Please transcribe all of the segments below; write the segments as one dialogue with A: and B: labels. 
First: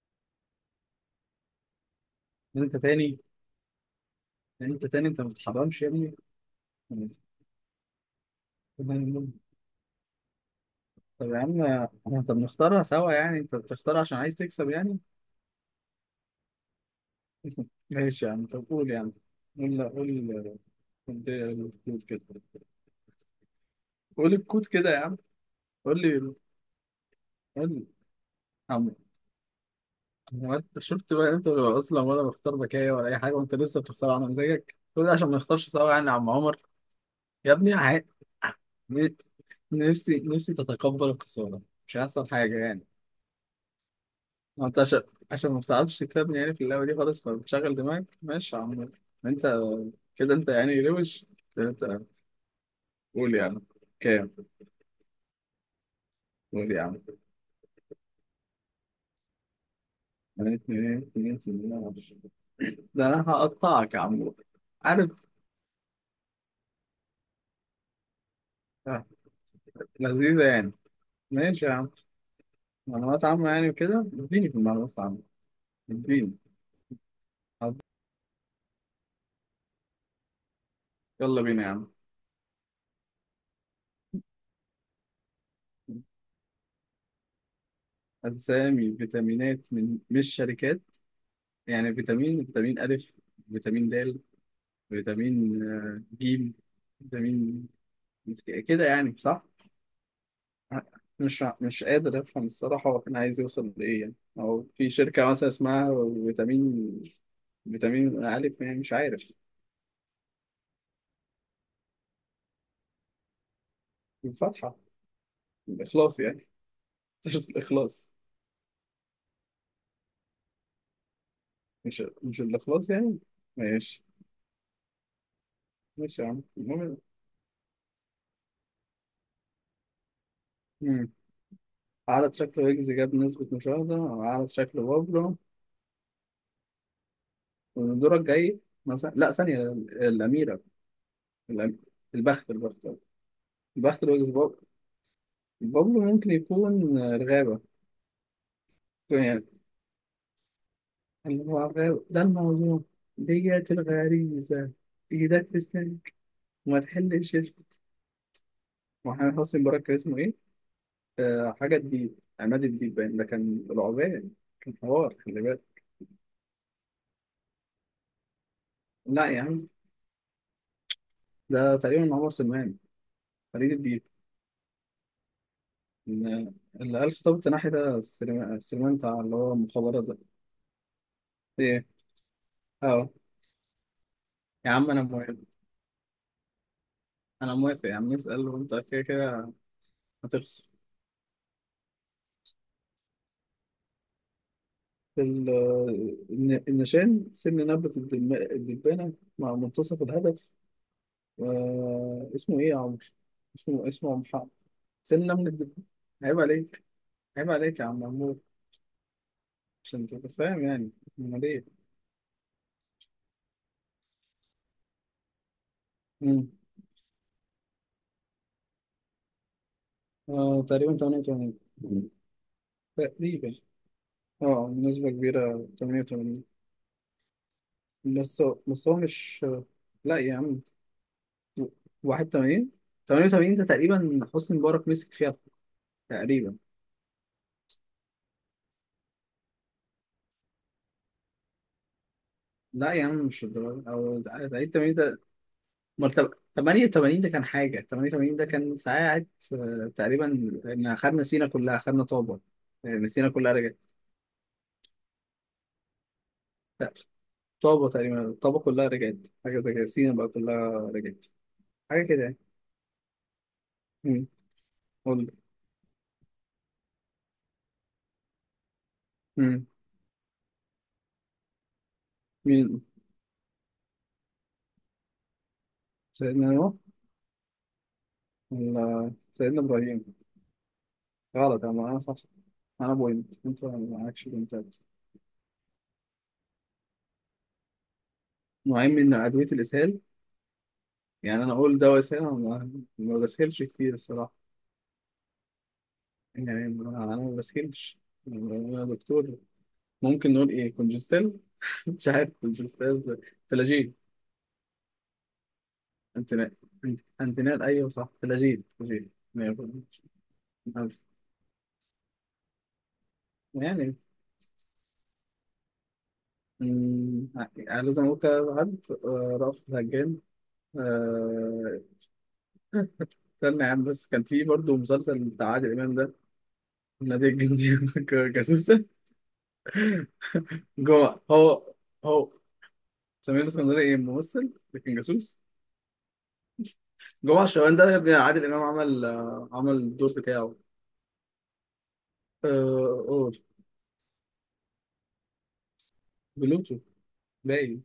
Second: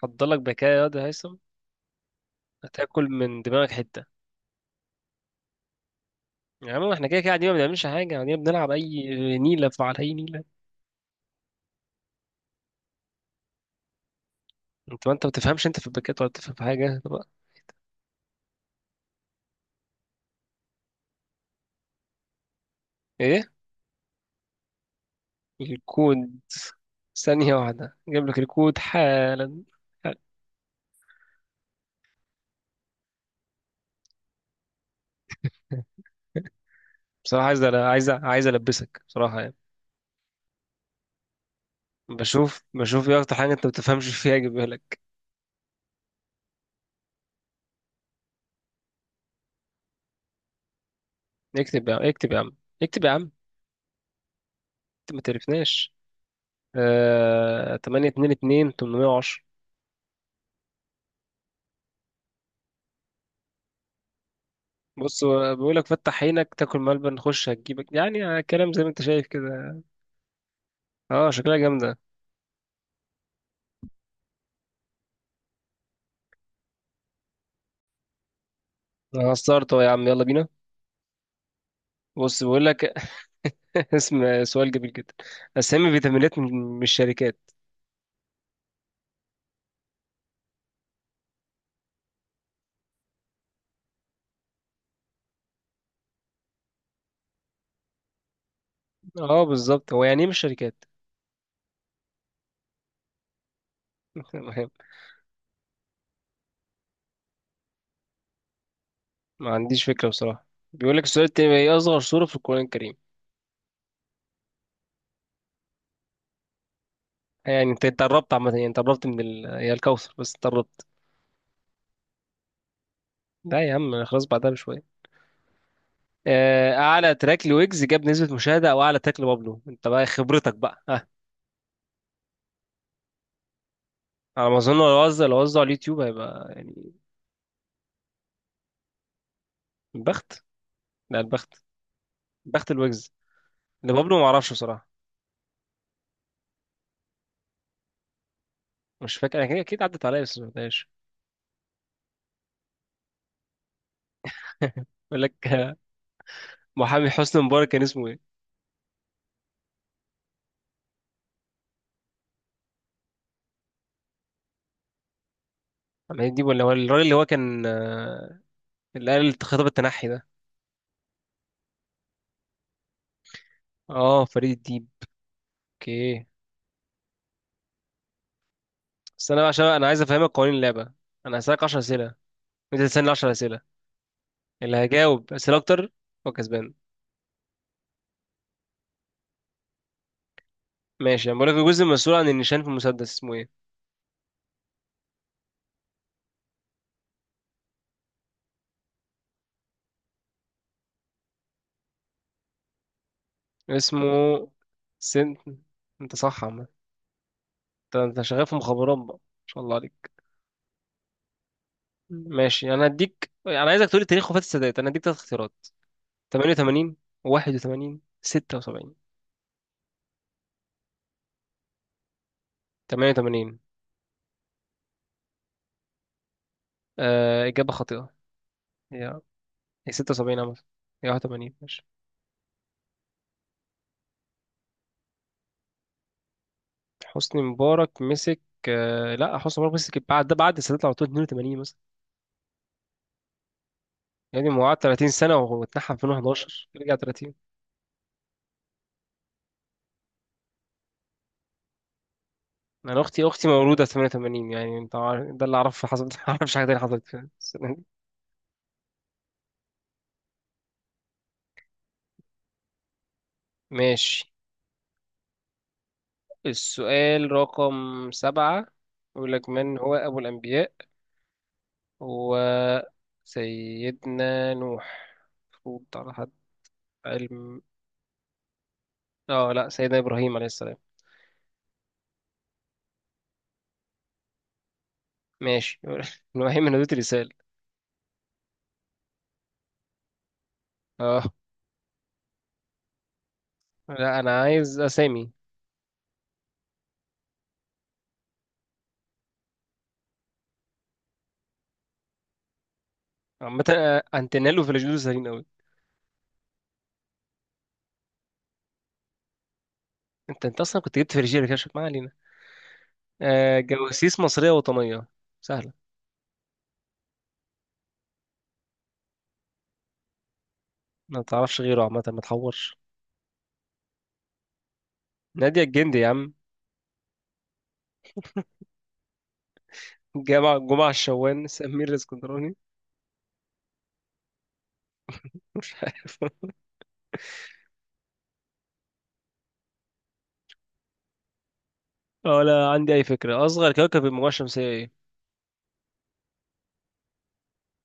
A: حضرلك بكاء يا واد يا هيثم.
B: انت
A: هتاكل
B: تاني
A: من دماغك حته.
B: انت تاني انت ما بتحرمش يا ابني.
A: يا عم احنا كده كده قاعدين، ما بنعملش حاجه، يعني قاعدين بنلعب اي نيله على اي نيله.
B: طب يا عم، طب نختارها سوا، يعني انت بتختار عشان عايز تكسب يعني.
A: انت ما بتفهمش، انت في الباكات ولا بتفهم في حاجه. طب
B: ماشي يا عم، طب قول يا عم، قول لا قول، قول الكود كده
A: ايه
B: قول الكود كده يا عم، قول لي
A: الكود؟ ثانيه
B: قول لي
A: واحده جايب لك
B: يا
A: الكود
B: عم.
A: حالا.
B: هو انت شفت بقى؟ انت اصلا ولا بختار بكاية ولا اي حاجه، وانت لسه بتختار على مزاجك، كل ده عشان ما نختارش سوا يعني، يا عم عمر.
A: بصراحه
B: يا
A: عايز،
B: ابني
A: أنا عايز عايز البسك
B: ن-
A: بصراحه يعني.
B: نفسي تتقبل الخساره، مش هيحصل حاجه
A: بشوف
B: يعني.
A: بشوف ايه اكتر حاجه انت ما بتفهمش فيها اجيبها
B: ما انت
A: لك.
B: عشان ما بتعرفش تكسبني يعني في اللعبه دي خالص، فبتشغل دماغك. ماشي يا عم، انت كده انت يعني روش كده.
A: اكتب يا عم،
B: انت
A: اكتب يا عم، اكتب يا عم.
B: قول يا عم كام،
A: انت ما تعرفناش.
B: قول يا عم.
A: 8 2 2 810.
B: انا اتنين اتنين اتنين معرفش. ده انا هقطعك يا عم، عارف؟
A: بص، هو بيقولك فتح عينك تاكل ملبن نخش هتجيبك، يعني كلام زي ما انت
B: آه،
A: شايف كده.
B: لذيذه يعني.
A: اه شكلها
B: ماشي يا عم،
A: جامدة.
B: معلومات عامه يعني كده، اديني في المعلومات العامه، اديني، حاضر.
A: انا هستارت اهو يا عم، يلا بينا.
B: يلا بينا يا عم.
A: بص بيقولك اسم سؤال جميل جدا: اسامي فيتامينات من الشركات.
B: أسامي فيتامينات من مش شركات؟ يعني فيتامين ألف، فيتامين د، فيتامين ج، فيتامين، كده يعني صح؟
A: اه بالظبط، هو يعني ايه من الشركات؟
B: مش قادر افهم الصراحه هو كان عايز يوصل لايه يعني. هو في شركه مثلا اسمها فيتامين، الف يعني، مش عارف.
A: ما عنديش فكرة بصراحة. بيقولك السؤال التاني: ايه اصغر سورة في القرآن الكريم؟
B: الفاتحه، الاخلاص يعني. سيره
A: يعني انت
B: الاخلاص.
A: قربت عامة، يعني انت قربت من هي الكوثر، بس انت قربت.
B: مش الاخلاص يعني؟
A: لا يا عم، أنا
B: ماشي،
A: خلاص بعدها بشوية.
B: ماشي يا عم، المهم.
A: اعلى تراك لويجز جاب نسبة مشاهدة او اعلى تراك لبابلو، انت بقى خبرتك بقى.
B: مم. اعلى تراك ويجز جاب نسبه مشاهده أو اعلى
A: على ما
B: تراك
A: اظن لو وزع
B: لبابلو.
A: لو وزع على اليوتيوب هيبقى يعني
B: والدور الجاي مثلا، لا، ثانيه،
A: بخت.
B: الاميره.
A: لا البخت،
B: الأم... البخت،
A: بخت
B: البخت،
A: الويجز. اللي
B: البخت
A: بابلو ما
B: الويجز،
A: اعرفش بصراحه،
B: بابلو ممكن يكون الغابه.
A: مش فاكر، انا اكيد عدت عليا بس ما سمعتهاش.
B: ده الموضوع، ديت الغريزة.
A: بيقول لك
B: إيدك في سنانك وما
A: محامي
B: تحلش يا
A: حسني
B: شيخ.
A: مبارك كان اسمه ايه؟
B: محمد حسني مبارك كان اسمه إيه؟ آه، حاجة الديب، عماد الديب باين ده كان العبان، كان حوار خلي بالك.
A: محمد الديب، ولا هو الراجل اللي هو كان، اللي
B: لا
A: قال
B: يا
A: خطاب
B: عم،
A: التنحي ده؟
B: ده تقريبا عمر سلمان، فريد الديب.
A: اه فريد الديب، اوكي.
B: إن- اللي قال خطاب التناحي ده السليمان، السليمان بتاع
A: بس
B: اللي
A: انا بقى
B: هو
A: عشان انا عايز
B: المخابرات ده.
A: افهمك قوانين اللعبه: انا هسالك 10
B: إيه؟
A: اسئله، انت تسالني
B: أه.
A: 10 اسئله،
B: يا
A: اللي
B: عم أنا
A: هيجاوب
B: موافق،
A: اسئله اكتر هو كسبان.
B: أنا موافق يا عم، اسأل، وأنت كده كده هتخسر.
A: ماشي، انا بقول لك: الجزء المسؤول عن النشان في المسدس اسمه ايه؟
B: ال- النشان سن نبتة الدبانة مع منتصف الهدف. آه، اسمه إيه يا عمرو؟ اسمه
A: اسمه
B: محمد. سن
A: سن.
B: نمل الدبانة.
A: انت
B: عيب
A: صح عامة.
B: عليك، عيب عليك يا
A: انت
B: عم
A: انت
B: محمود،
A: شغال في مخابرات بقى، ما شاء الله
B: عشان
A: عليك.
B: تبقى فاهم يعني. أمال إيه؟
A: ماشي، انا هديك، انا عايزك تقولي تاريخ وفاة السادات، انا هديك ثلاث اختيارات:
B: مم.
A: 88، 81، 76.
B: آه تقريبا 88. مم. تقريبا.
A: 88؟
B: اه بنسبة كبيرة 88.
A: آه اجابة خاطئة.
B: بس هو
A: هي
B: مش.
A: هي
B: لا يا
A: 76 عامة؟
B: عم.
A: هي 81، ماشي.
B: 81. 88 ده تقريبا حسني مبارك مسك فيها، تقريبا.
A: حسني مبارك مسك؟ آه لا، حسني مبارك مسك بعد ده، بعد السادات على طول، 82 مثلا.
B: لا يا عم مش الدرجة، أو
A: يعني هو
B: عيد
A: قعد
B: 80
A: 30
B: ده؟
A: سنة واتنحى في
B: أمال
A: 2011، رجع
B: 88 ده
A: 30.
B: كان حاجة، 88 ده كان ساعات آه، تقريبا، إن خدنا سينا كلها، خدنا طابة،
A: انا
B: يعني
A: اختي
B: سينا
A: اختي
B: كلها رجعت.
A: مولودة 88، يعني انت عارف ده اللي اعرفه حصل. ما اعرفش حاجة تانية
B: لا،
A: حصلت في السنة دي.
B: طابة تقريبا، طابة كلها رجعت، حاجة زي كده، سينا بقى كلها رجعت، حاجة كده يعني.
A: ماشي.
B: مم. قول لي.
A: السؤال رقم سبعة، يقول لك
B: مم.
A: من هو أبو الأنبياء؟ هو
B: مين؟
A: سيدنا نوح، المفروض على حد
B: سيدنا نوح
A: علم.
B: ولا
A: اه
B: سيدنا
A: لا، سيدنا
B: إبراهيم؟
A: إبراهيم عليه السلام،
B: غلط، أنا صح، أنا بوينت، أنت معكش بوينتات.
A: ماشي. إبراهيم من ذات رسالة.
B: نوعين من أدوية الإسهال؟
A: اه
B: يعني أنا أقول دواء إسهال، أنا ما بسهلش كتير
A: لا،
B: الصراحة،
A: أنا عايز أسامي.
B: يعني انا ما بسكنش، يعني يا دكتور. ممكن نقول ايه، كونجستيل؟ مش عارف، كونجستيل،
A: عامة،
B: فلاجيل،
A: أنتنيلو في الجدود سهلين أوي.
B: انتنال. انتنال ايوه صح، فلاجيل، فلاجيل مية في المية.
A: أنت أنت أصلا كنت جبت في رجالة كده، ما علينا. آه
B: يعني
A: جواسيس مصرية وطنية سهلة.
B: مم، يعني لازم اقول كده حد رأفت الهجان.
A: ما تعرفش
B: آه،
A: غيره عامة، ما تحورش.
B: استنى يا عم، بس كان في برضه مسلسل بتاع
A: نادية
B: عادل امام
A: الجندي يا
B: ده.
A: عم،
B: نادي الجندي. جاسوسة.
A: جمع جمعة
B: جوه
A: الشوان،
B: هو،
A: سمير
B: هو
A: الاسكندراني.
B: سمير اسكندري ايه، ممثل لكن جاسوس. جمعة الشوال ده يا ابني عادل إمام عمل عمل الدور بتاعه.
A: ولا عندي أي فكرة.
B: قول.
A: أصغر كوكب في المجموعة الشمسية إيه؟
B: بلوتو، باين،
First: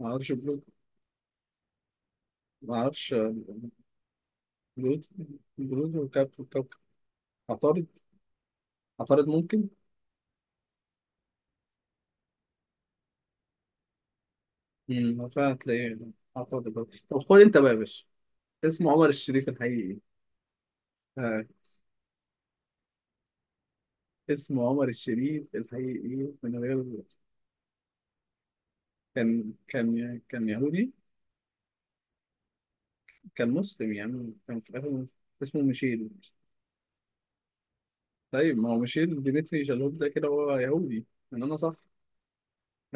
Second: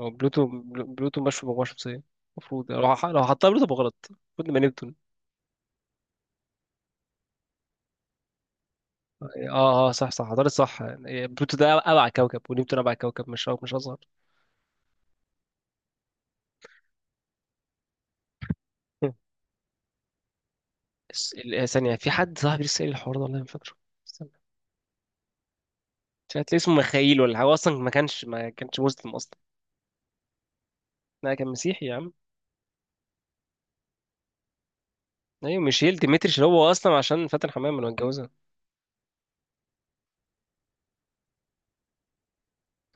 B: ما اعرفش،
A: بلوتو؟
B: بلوتو.
A: بلوتو مش في المجموعة الشمسية المفروض،
B: ما
A: يعني لو
B: اعرفش
A: لو حطها بلوتو بغلط المفروض نبقى نبتون.
B: بلوتو، بلوتو وكابتن كوكب. عطارد، عطارد ممكن.
A: اه اه صح صح، حضرتك صح، يعني بلوتو ده أبعد كوكب، ونبتون أبعد كوكب، مش أصغر.
B: امم، فعلا تلاقيه عطارد برضه. طب خد انت بقى يا باشا، اسمه عمر الشريف الحقيقي ايه؟ آه.
A: ثانية، في حد صاحبي لسه قايل الحوار ده والله، ما فاكره. استنى.
B: اسمه عمر الشريف الحقيقي ايه؟
A: مش هتلاقي
B: من
A: اسمه
B: غير.
A: مخايل ولا حاجة، هو أصلا ما كانش مسلم أصلا.
B: كان كان يهودي.
A: لا كان مسيحي يا عم.
B: كان مسلم يعني، كان في الاخر، اسمه
A: أيوة ميشيل
B: ميشيل.
A: ديمتريش، اللي هو أصلا عشان فاتن حمامة لو اتجوزها.
B: طيب ما هو ميشيل ديمتري شالوب ده كده هو يهودي. ان انا صح،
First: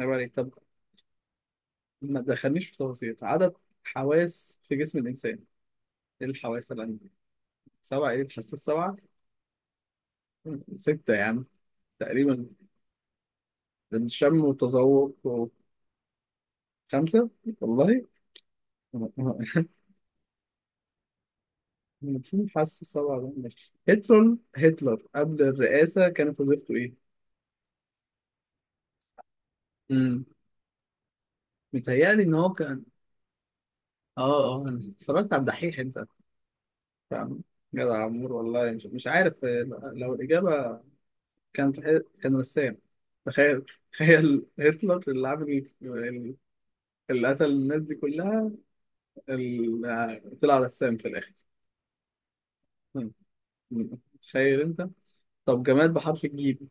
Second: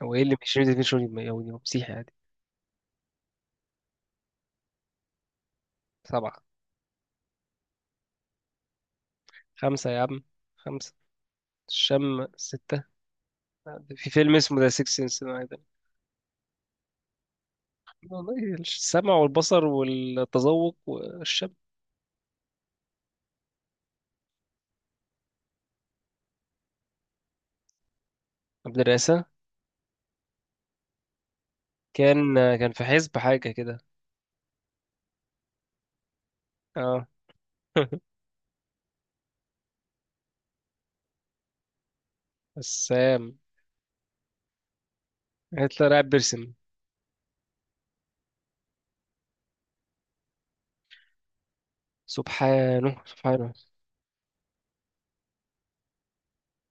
B: عيب
A: هو إيه
B: عليك.
A: اللي
B: طب
A: ميشيل ديمتريش يهودي؟ هو مسيحي عادي.
B: ما تدخلنيش في تفاصيل. عدد حواس في جسم الإنسان؟ إيه
A: سبعة؟
B: الحواس اللي عندي؟ سبعة، إيه الحاسة السبعة؟
A: خمسة يا عم، خمسة.
B: ستة يا عم،
A: الشم
B: تقريبا.
A: ستة؟ في فيلم
B: الشم
A: اسمه ذا سيكس
B: والتذوق
A: سنس.
B: خمسة والله.
A: والله السمع والبصر والتذوق والشم.
B: في حاسة السبعة ده؟ ماشي. هتلر، هتلر قبل الرئاسة كانت وظيفته إيه؟
A: المدرسة.
B: امم، متهيألي
A: كان،
B: إن هو
A: كان في
B: كان.
A: حزب حاجة كده.
B: آه آه، أنا اتفرجت على الدحيح أنت
A: اه.
B: فاهم. جدع يا عمور، والله مش عارف لو الإجابة، كان، كان رسام.
A: السام؟
B: تخيل، تخيل هتلر اللي عامل
A: هتلر قاعد بيرسم!
B: اللي قتل الناس دي كلها، طلع رسام في الآخر.
A: سبحانه
B: مم.
A: سبحانه.
B: مم. تخيل أنت. طب جماد بحرف الجيم؟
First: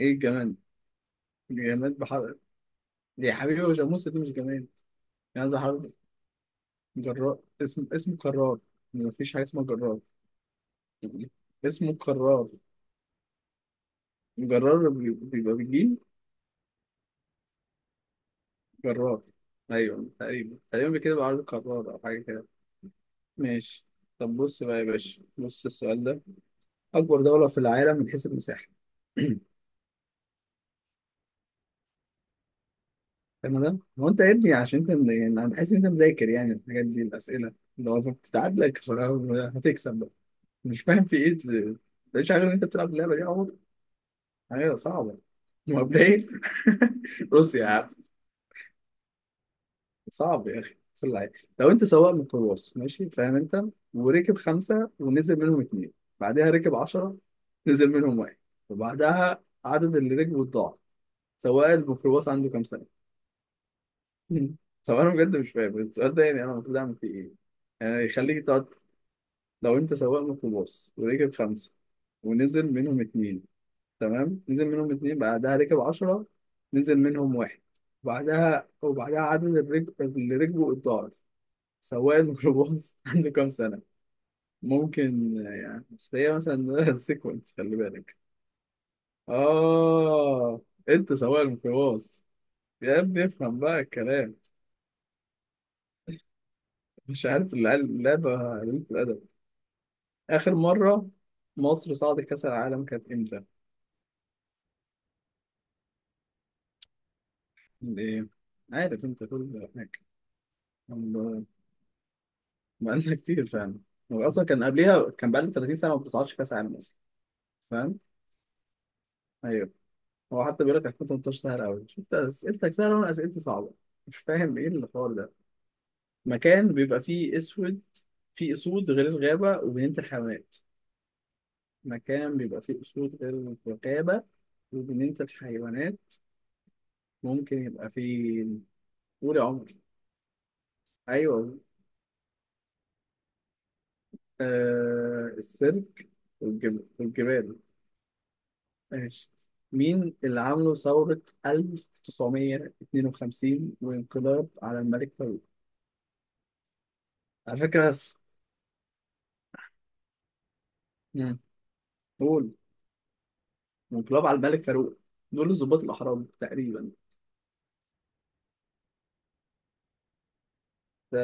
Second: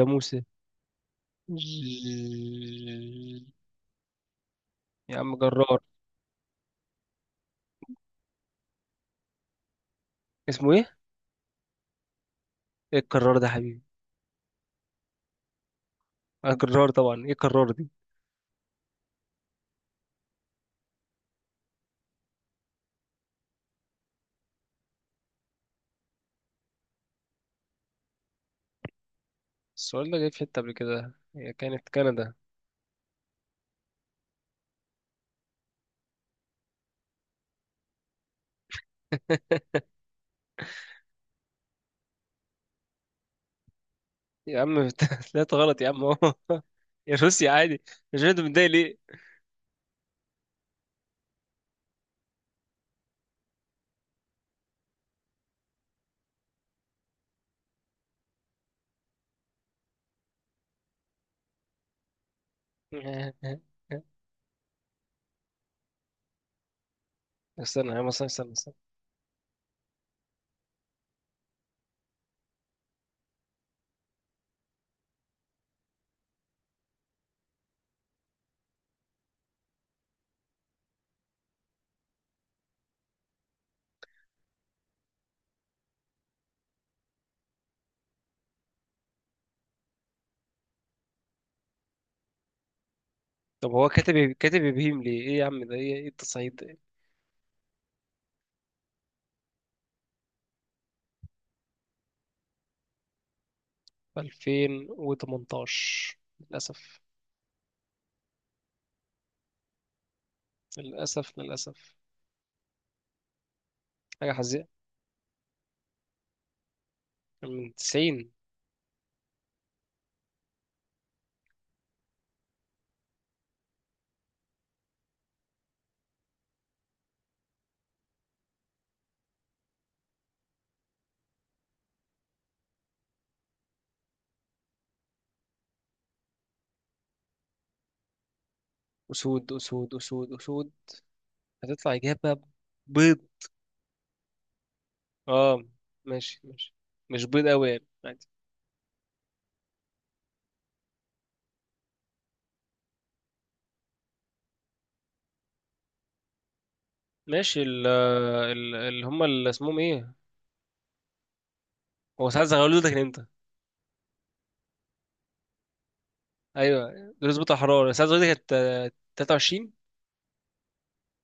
B: إيه الجماد؟ جماد بحرف. يا
A: ج-.
B: حبيبي هو جاموسة دي مش جماد.
A: يا عم
B: جماد
A: جرار.
B: بحرف. جرار اسم، اسمه كرار، مفيش حاجة اسمها جرار،
A: اسمه ايه؟
B: اسمه كرار.
A: ايه الكرار ده يا حبيبي؟
B: جرار بيبقى بالجيم.
A: اه جرار طبعا، ايه الكرار دي؟
B: جرار أيوه، تقريبا تقريبا كده بيبقى، عارف، كرار أو حاجة كده. ماشي. طب بص بقى يا باشا، بص السؤال ده، أكبر دولة في العالم من حيث المساحة.
A: السؤال ده جاي في حتة قبل كده، هي كانت كندا.
B: تمام. هو أنت يا ابني عشان أنت يعني أنا بحس إن أنت مذاكر يعني الحاجات دي، الأسئلة لو بتتعادلك هتكسب بقى. مش فاهم في إيه مش عارف إن أنت بتلعب اللعبة دي يا عمر،
A: يا
B: حاجة
A: عم.
B: صعبة.
A: طلعت غلط يا عم.
B: مبدئيا
A: اهو. يا روسيا عادي،
B: روسيا.
A: مش انت متضايق ليه؟
B: صعب يا اخي في العين. لو انت سواق ميكروباص، ماشي، فاهم انت، وركب خمسه، ونزل منهم اتنين، بعدها ركب عشره، نزل منهم واحد، وبعدها عدد اللي ركبوا اتضاعف، سواق الميكروباص عنده كام سنه؟ مم. طب انا بجد مش فاهم السؤال ده، يعني انا المفروض اعمل فيه ايه؟
A: استنى يا
B: يعني
A: عم، استنى
B: يخليك
A: استنى
B: تقعد.
A: استنى.
B: لو انت سواق ميكروباص، وركب خمسه، ونزل منهم اتنين، تمام، نزل منهم اتنين، بعدها ركب عشرة، نزل منهم واحد، وبعدها عدد اللي ركبوا اتضاعف، سواق الميكروباص عنده كام سنة؟ ممكن، يعني بس هي مثلا سيكونس، خلي بالك. آه، أنت سواق الميكروباص، يا ابني افهم
A: طب
B: بقى
A: هو كاتب
B: الكلام.
A: كاتب ابهيم ليه؟ ايه يا عم ده، ايه ايه التصعيد ده؟
B: مش عارف اللعبة قليلة الأدب. آخر مرة مصر صعدت كأس العالم كانت إمتى؟
A: 2018 للاسف،
B: إيه، عارف أنت كل هناك،
A: للاسف للاسف،
B: بقالنا كتير فعلا. هو
A: حاجه
B: أصلا كان
A: حزينه
B: قبليها كان بقالنا 30 سنة ما بتصعدش كأس العالم أصلا.
A: من
B: فاهم؟
A: 90.
B: أيوه. هو حتى بيقول لك 2018 سهل قوي، انت اسئلتك سهله وانا اسئلتي صعبه، مش فاهم ايه الحوار ده. مكان بيبقى فيه اسود، فيه اسود غير الغابه وبنينه الحيوانات، مكان بيبقى فيه اسود غير الغابه وبنينه الحيوانات، ممكن يبقى فيه. قول يا
A: اسود،
B: عمر.
A: اسود اسود اسود.
B: ايوه.
A: هتطلع اجابه بيض.
B: آه،
A: اه،
B: السيرك.
A: ماشي ماشي.
B: والجبال،
A: مش بيض
B: والجبال.
A: قوي يعني، عادي.
B: ماشي. مين اللي عملوا ثورة 1952 وانقلاب على الملك فاروق؟ على
A: ماشي،
B: فكرة بس.
A: اللي هم اللي اسمهم ايه؟
B: مم.
A: هو ساعات
B: قول.
A: زغلول ده كان امتى؟
B: انقلاب على الملك فاروق، دول الضباط الأحرار تقريبا.
A: ايوه دول بتاع حراره، ساعة دي كانت 23.
B: ده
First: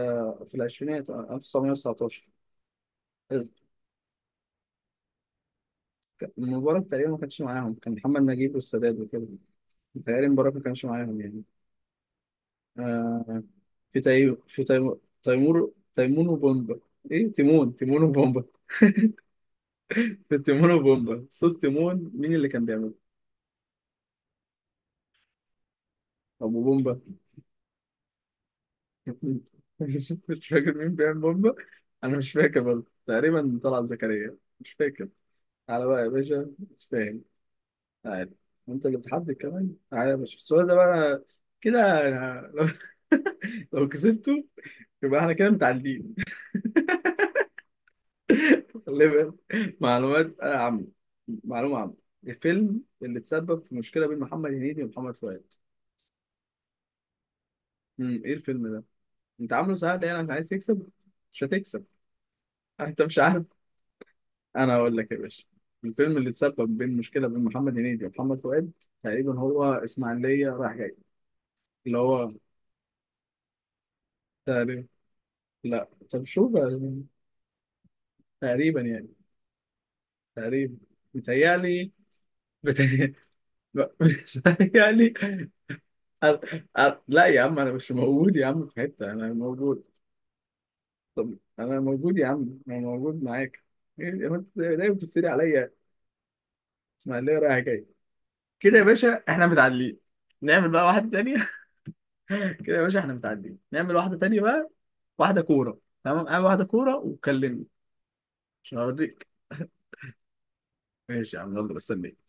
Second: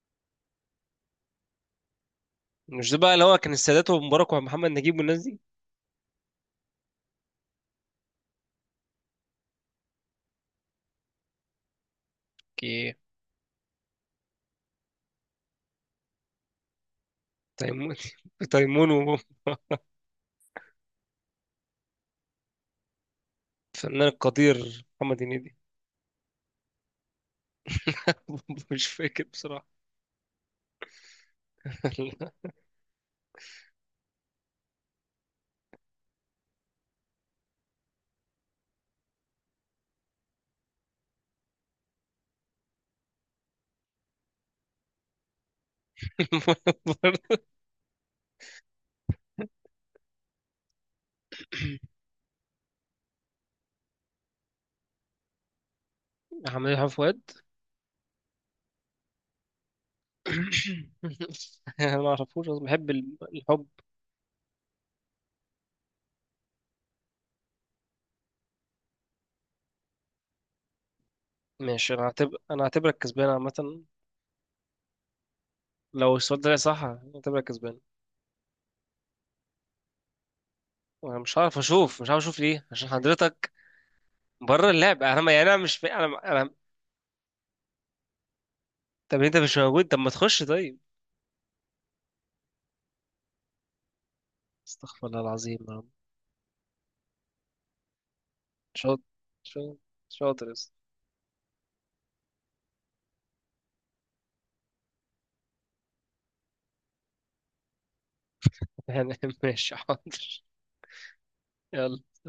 B: في العشرينات، آه، 1919.
A: مش ده بقى اللي هو كان السادات ومبارك ومحمد نجيب والناس دي؟
B: المباراة تقريبا ما كانش معاهم، كان محمد نجيب والسادات وكده، متهيألي المباراة ما كانش معاهم يعني.
A: كي.
B: آه. في تي... في تي... تيمور، تيمون وبومبا، ايه، تيمون،
A: تيمون
B: تيمون وبومبا.
A: تيمون وفنان.
B: في تيمون وبومبا، صوت تيمون مين اللي كان بيعمله؟
A: القدير محمد هنيدي.
B: أبو بومبا.
A: مش فاكر بصراحة.
B: مش فاكر مين بيعمل بومبا. أنا مش فاكر برضه، تقريبا طلعت زكريا، مش فاكر. على بقى يا باشا، مش فاهم، عارف، انت اللي بتحدد كمان. تعالى يا باشا، السؤال ده بقى، كده. أنا لو لو كسبته يبقى احنا كده متعادلين. خلي بالك. معلومات عامة، معلومة عامة، الفيلم اللي تسبب في مشكلة بين محمد هنيدي ومحمد فؤاد.
A: محمد حب فؤاد.
B: امم، ايه الفيلم ده؟ انت عامله سهل يعني عشان عايز تكسب؟ مش هتكسب.
A: انا ما اعرفوش أصلاً، بحب
B: انت مش عارف،
A: الحب.
B: انا هقول لك يا باشا، الفيلم اللي تسبب بين مشكلة بين محمد هنيدي ومحمد فؤاد، تقريبا هو اسماعيلية رايح جاي.
A: ماشي،
B: اللي
A: انا
B: هو،
A: هعتبر، انا هعتبرك كسبان عامة.
B: تقريبا. لا،
A: لو
B: طب
A: السؤال
B: شوف
A: ده
B: بقى،
A: صح هعتبرك كسبان،
B: تقريبا يعني، تقريبا،
A: وانا مش هعرف
B: متهيألي،
A: اشوف، مش هعرف اشوف ليه عشان
B: متهيألي
A: حضرتك بره اللعب.
B: متهيألي.
A: انا ما، يعني انا مش فا...
B: أنا...
A: انا.
B: لا يا عم، أنا مش موجود يا عم في حتة،
A: طب
B: أنا
A: انت مش
B: موجود.
A: موجود، طب ما تخش طيب.
B: طب أنا موجود يا عم، أنا موجود معاك. إيه يا عم، أنت دايما
A: استغفر الله
B: بتفتري
A: العظيم
B: عليا.
A: يا رب.
B: إسماعيلية رايحة جاية، كده يا
A: شاطر
B: باشا إحنا
A: شاطر،
B: متعادلين.
A: شاطر يا
B: نعمل
A: اسطى.
B: بقى واحدة تانية. كده يا باشا إحنا متعادلين، نعمل واحدة تانية بقى، واحدة كورة، تمام، أعمل واحدة كورة وكلمني عشان
A: يعني
B: أوريك.
A: ماشي، حاضر.
B: ماشي يا عم، يلا
A: يلا.
B: بستنيك.